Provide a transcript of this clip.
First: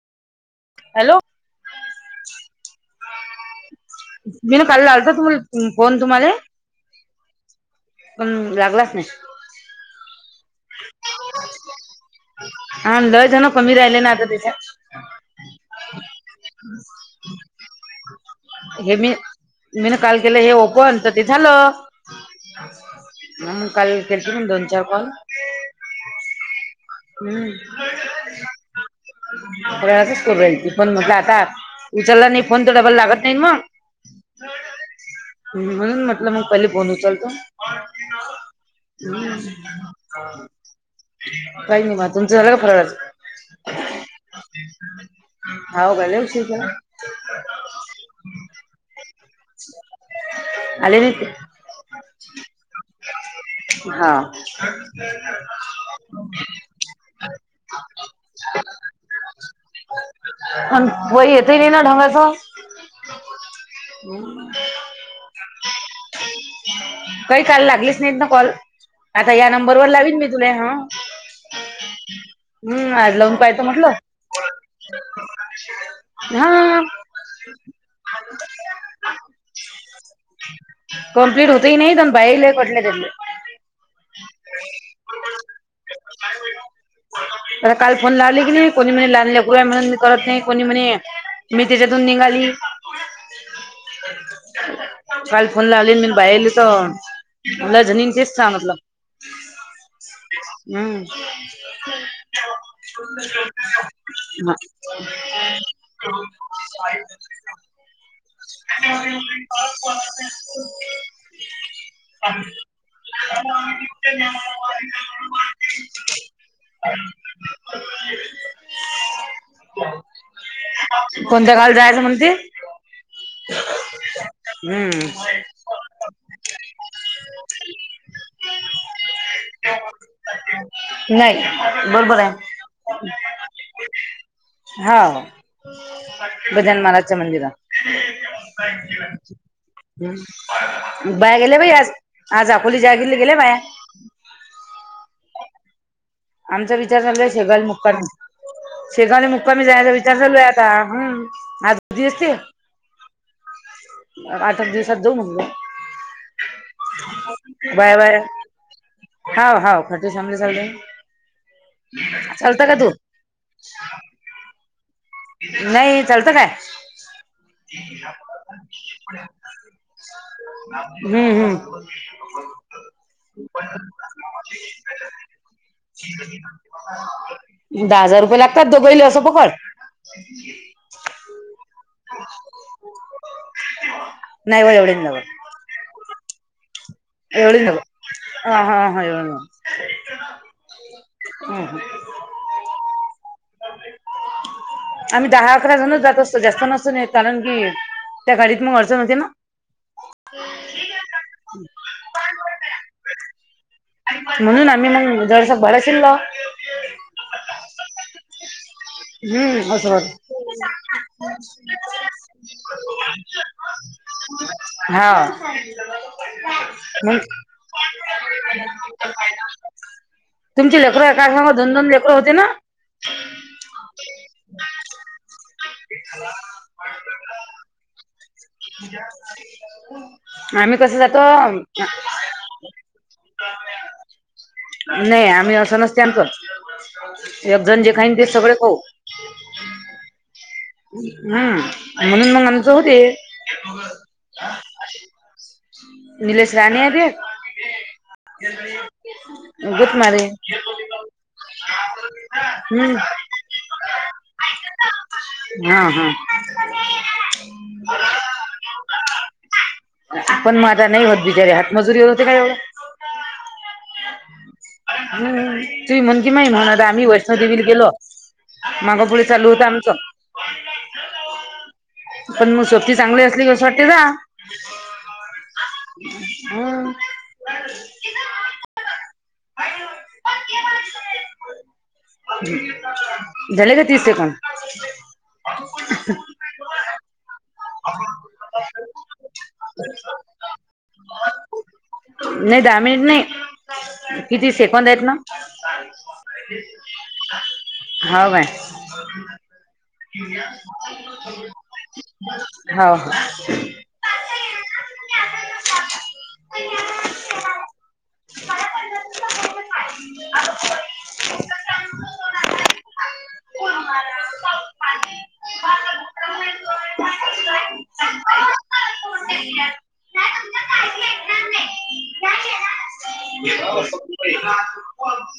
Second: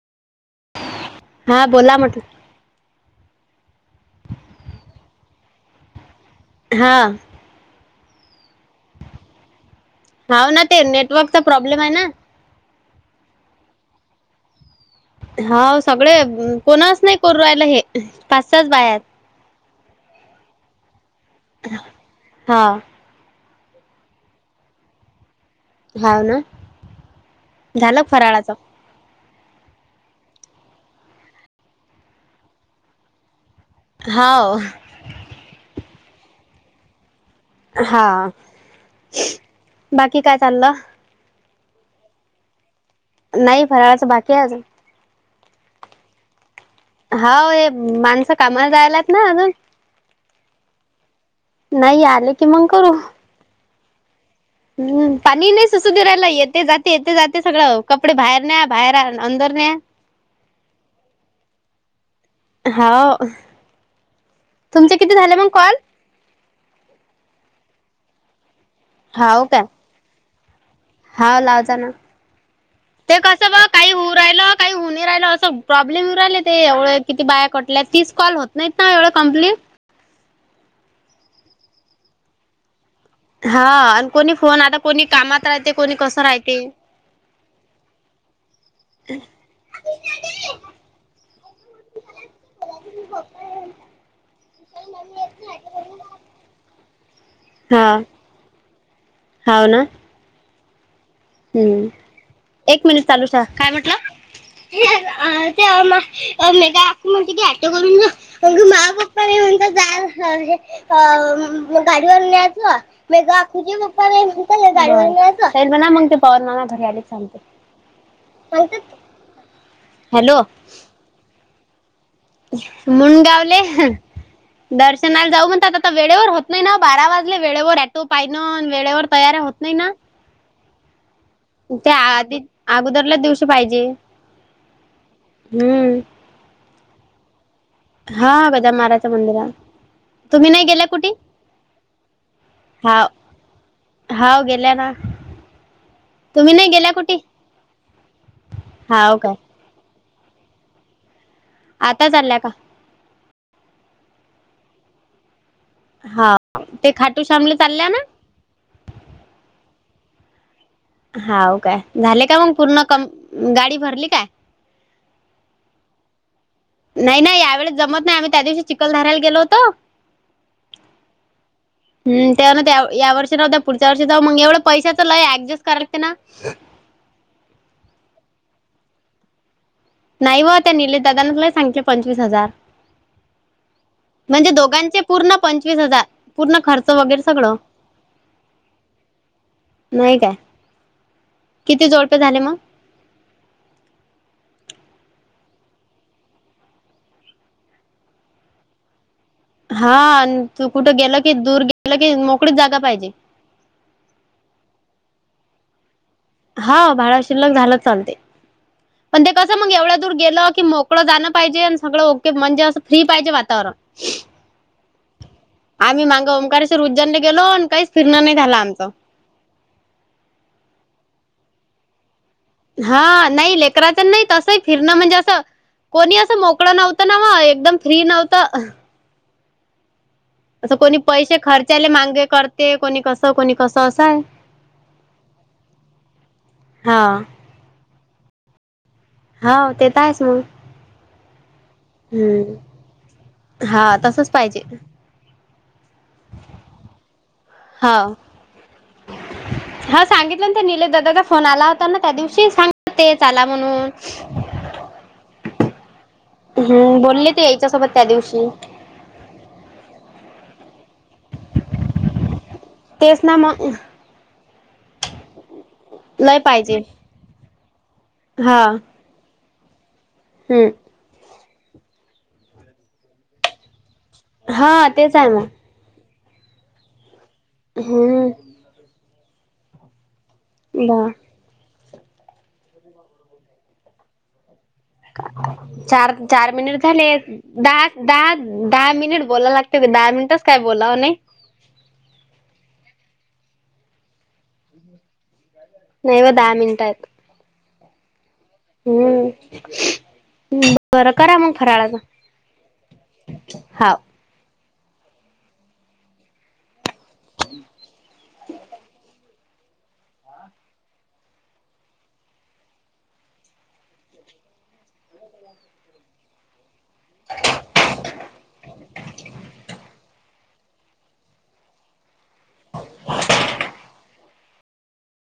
Hello! हा.. बोला म्हटलं. [unintelligible] गेले काल लावते फ... फोन तुम्हाले हा पण.. लागलाच नाही. हावना ते नेटवर्कचा प्रॉब्लेम आहे ना हा लय जण कमी राहिले ना आता त्याच्यात हा सगळे उ.. कोणाच नाही करु रायल हे, टास्क हे, मी.. मी ना काल केल हे ओपन तर ते झालं. हा ह्.. मग काल केलती मन दोन -चार कॉल हा.. ना हम्- झालं फराळाचं? फराळाचं करू राहीली ती पन म्हटलं आता, उचलला नाही फोन तर डबाल लागत नाही ना. हा.. व ह्ह्.. म्हणून म्हटलं मग पहिल फोन उचलतो. हा.. बाकी काय चाल? काही नाही, तुमचं झालं का फराळाच? नाही.. फराळाचं बाकी आहे अजून हाव काय लय उशीर केला. हा.. वे.. माणसं कामाला जायलेत ना अजून आले नाहीत काय? नई आले की मग करू. हा हम्म.. पाणी नाही सु.. सु.. करायला येते -जाते.. येते -जाते सगळं कपडे बाहेर न्या बाहेर आण अंदर न्या हन.. बोल हाव तुमचे किती झालं मग कॉल? काही काॅल लागलीच नाहीतना कॉल, आता हाव ह्या काय नंबरवर लावीन मी जुन्या. हाव लाव जाना. ते आज ते लावून कसं पाहतो ब म्हटलं काही होऊ राहिलं, काही होऊ नही राहिल असं प्रॉब्लेम येऊ राहिले ते हा एवढं. किती बाया कटल्या, तीस कॉल होत नाहीत ना एवढ कम्प्लीट हा [inaudible] कंप्लीट होत ही नाही, पण बाहेलय कटले त्यातले हा आणि कोणी फोन आता कोणी कामात राहते कोणी कसं राहते. मला काल फोन लावले की नाही कोणी म्हणे लहान लेकरू म्हणून मी करत नाही कोणी म्हणे मी तिच्या तुन निघाली. हं [inaudible] काल फोन लावले मी बायाला तर लय हा जणींनी तेच सांगितलं. हाव ना हम्म हम्म एक मिनिट चालू ठेवा. काय म्हटला? ते मग मेघा आतु म्हणते को ऐटो [inaudible] माय पप्पा न म्हणता जायच म्हणजे गाडीवर न्यायचं. [inaudible] वेगळं आख जिबापण ह्यांनाना मग ते [inaudible] त्यांनाना घरी आले किं सांगते. सांगतात की हॅलो! कोणत्या गावाला जायचं म्हणती? म्हणून गावले. दर्शनाला हम्म जाऊ म्हणतात आता वेळेवर होत नाही ना ओ बारा वाजले वेळेवर ऐटो पाहिन वेळेवर तयार होत नाही ना. नाही [inaudible] त्या आधी आहे अगोदरला दिवशी पाहिजे, हा हम्म गजानन महाराजच्या मंदिरात. हा गजानन महाराजच्या मंदिरात. तुम्ही नाही गेल्या कुठे ह बया गेले बाई आज, आज आपोली च्या हाव गेले बाया हाव गेल्या ना. तुम्ही नाही आमचा गेल्या विचार कुठे चाललाय शेगावला मुक्काम, हाव शेगावला मुक्काम. काय मुक्कामी जायचा विचार चालू हे आता, हम्म आज कधी आता असते चालल्या का? आठ ऐक दिवसात जाऊ म्हणलं. हा ते खाटू श्यामला बाय चालल्याना. बाय हाव हाव खाटूशामला चालाल्या ना. हाव काय झाले का मग पूर्ण कम गाडी भरली काय? नाही, चलत काय? नाही नाही यावेळेस जमत नाही आम्ही त्या दिवशी चिखलधाऱ्याला गेलो होतो. हम्म हम्म हम् त्यावन त्या ह्या वर्षी नव्हतं, पुढच्या वर्षी जाऊ मग एवढं पैशसाच लय ऍडजस्ट करा लागते ना. दहा हजार रुपये लागतात दोघलो असं पकडून. नाही व त्या नीलेश दादान तर लय सांगितले पंचवीस हजार. म्हणजे नाही व एवढे दोघांचे नव पूर्ण पंचवीस हजार. पूर्ण खर्च वगैरे सगळं. एवढे नव हा हा हा एवढं नव नाही काय हम्म किती हम्म जोडपे झाले मग? आम्ही दहा अकरा जणच जात असतो जास्त नसतो नेत कारण की त्या गाडीत मग अडचण होते ना. हा आणि तू कुठं गेल की दूर गेलं की मोकळीच जागा पाहिजे. म्हणून आम्ही मग जराशी भाड शिल्कक हा भाडा शिल्लक झाला चालते. पण ते कसं मग हम्म असं एवढ्या दूर गेलं की मोकळं जाणं पाहिजे आणि सगळं ओके होतं म्हणजे असं फ्री पाहिजे वातावरण. हा आम्ही मांगं ओंकारेश्वर उज्जैन मग गेलो काहीच फिरण नाही झालं आमचं. तुमची लेकर एका संग दोन दोन लेकर होते ना. हा नाही लेकराच नाही तसही फिरणं म्हणजे असं. कोणी असं मोकळं नव्हतं नाव एकदम फ्री नव्हतं. [unintelligible] असं कोणी कसं जातो पैसे खर्चाला मागे करते कोणी कसं कोणी कसं असं आहे. नाही आम्ही असं नसते आमच हा एकजण जे खाईन तेच सगळे खाऊ. हाव तेे तरं आहेच मग. हम्म म्हणून मग हम्म आमचं होते. हा तसच पाहिजे निलेश राणे आहे ते. हा गुत हा मारे सांगितलं ते निलेश दादाचा फोन आला होता ना त्या दिवशी सांग हम्म ते चला म्हणून. हा हा. हम्म बोलले ते याच्यासोबत त्या दिवशी पण मगं आता नाही होत बिगारी हात मजुरीवर होते का एवढं. तेच ना मग. ह तु म्हण कि लय मही पाहिजे म्हण आम्ही वैष्णोदेवीला गेलो माग पुढे चालू होत आमचं. हम्. पण मग सोबती चांगली असली कसं वाटते जा. हा तेच आहे मग. हा. हम्. ब हं. झाले का तीस सेकंद. [unintelligible] चार चार मिनिट झाले दहा दहा दहा मिनिट बोलाय लागत दहा मिनिटच काय बोलावं नाही. नाही दहा मिनिट नाही किती सेकंद आहेत ना. नाही व दहा मिनट आहेत. हवं काय. हम्म. करा मग फराळाच. हाव हं. हाव. हम्. हं. हं [inaudible] यात [inaudible]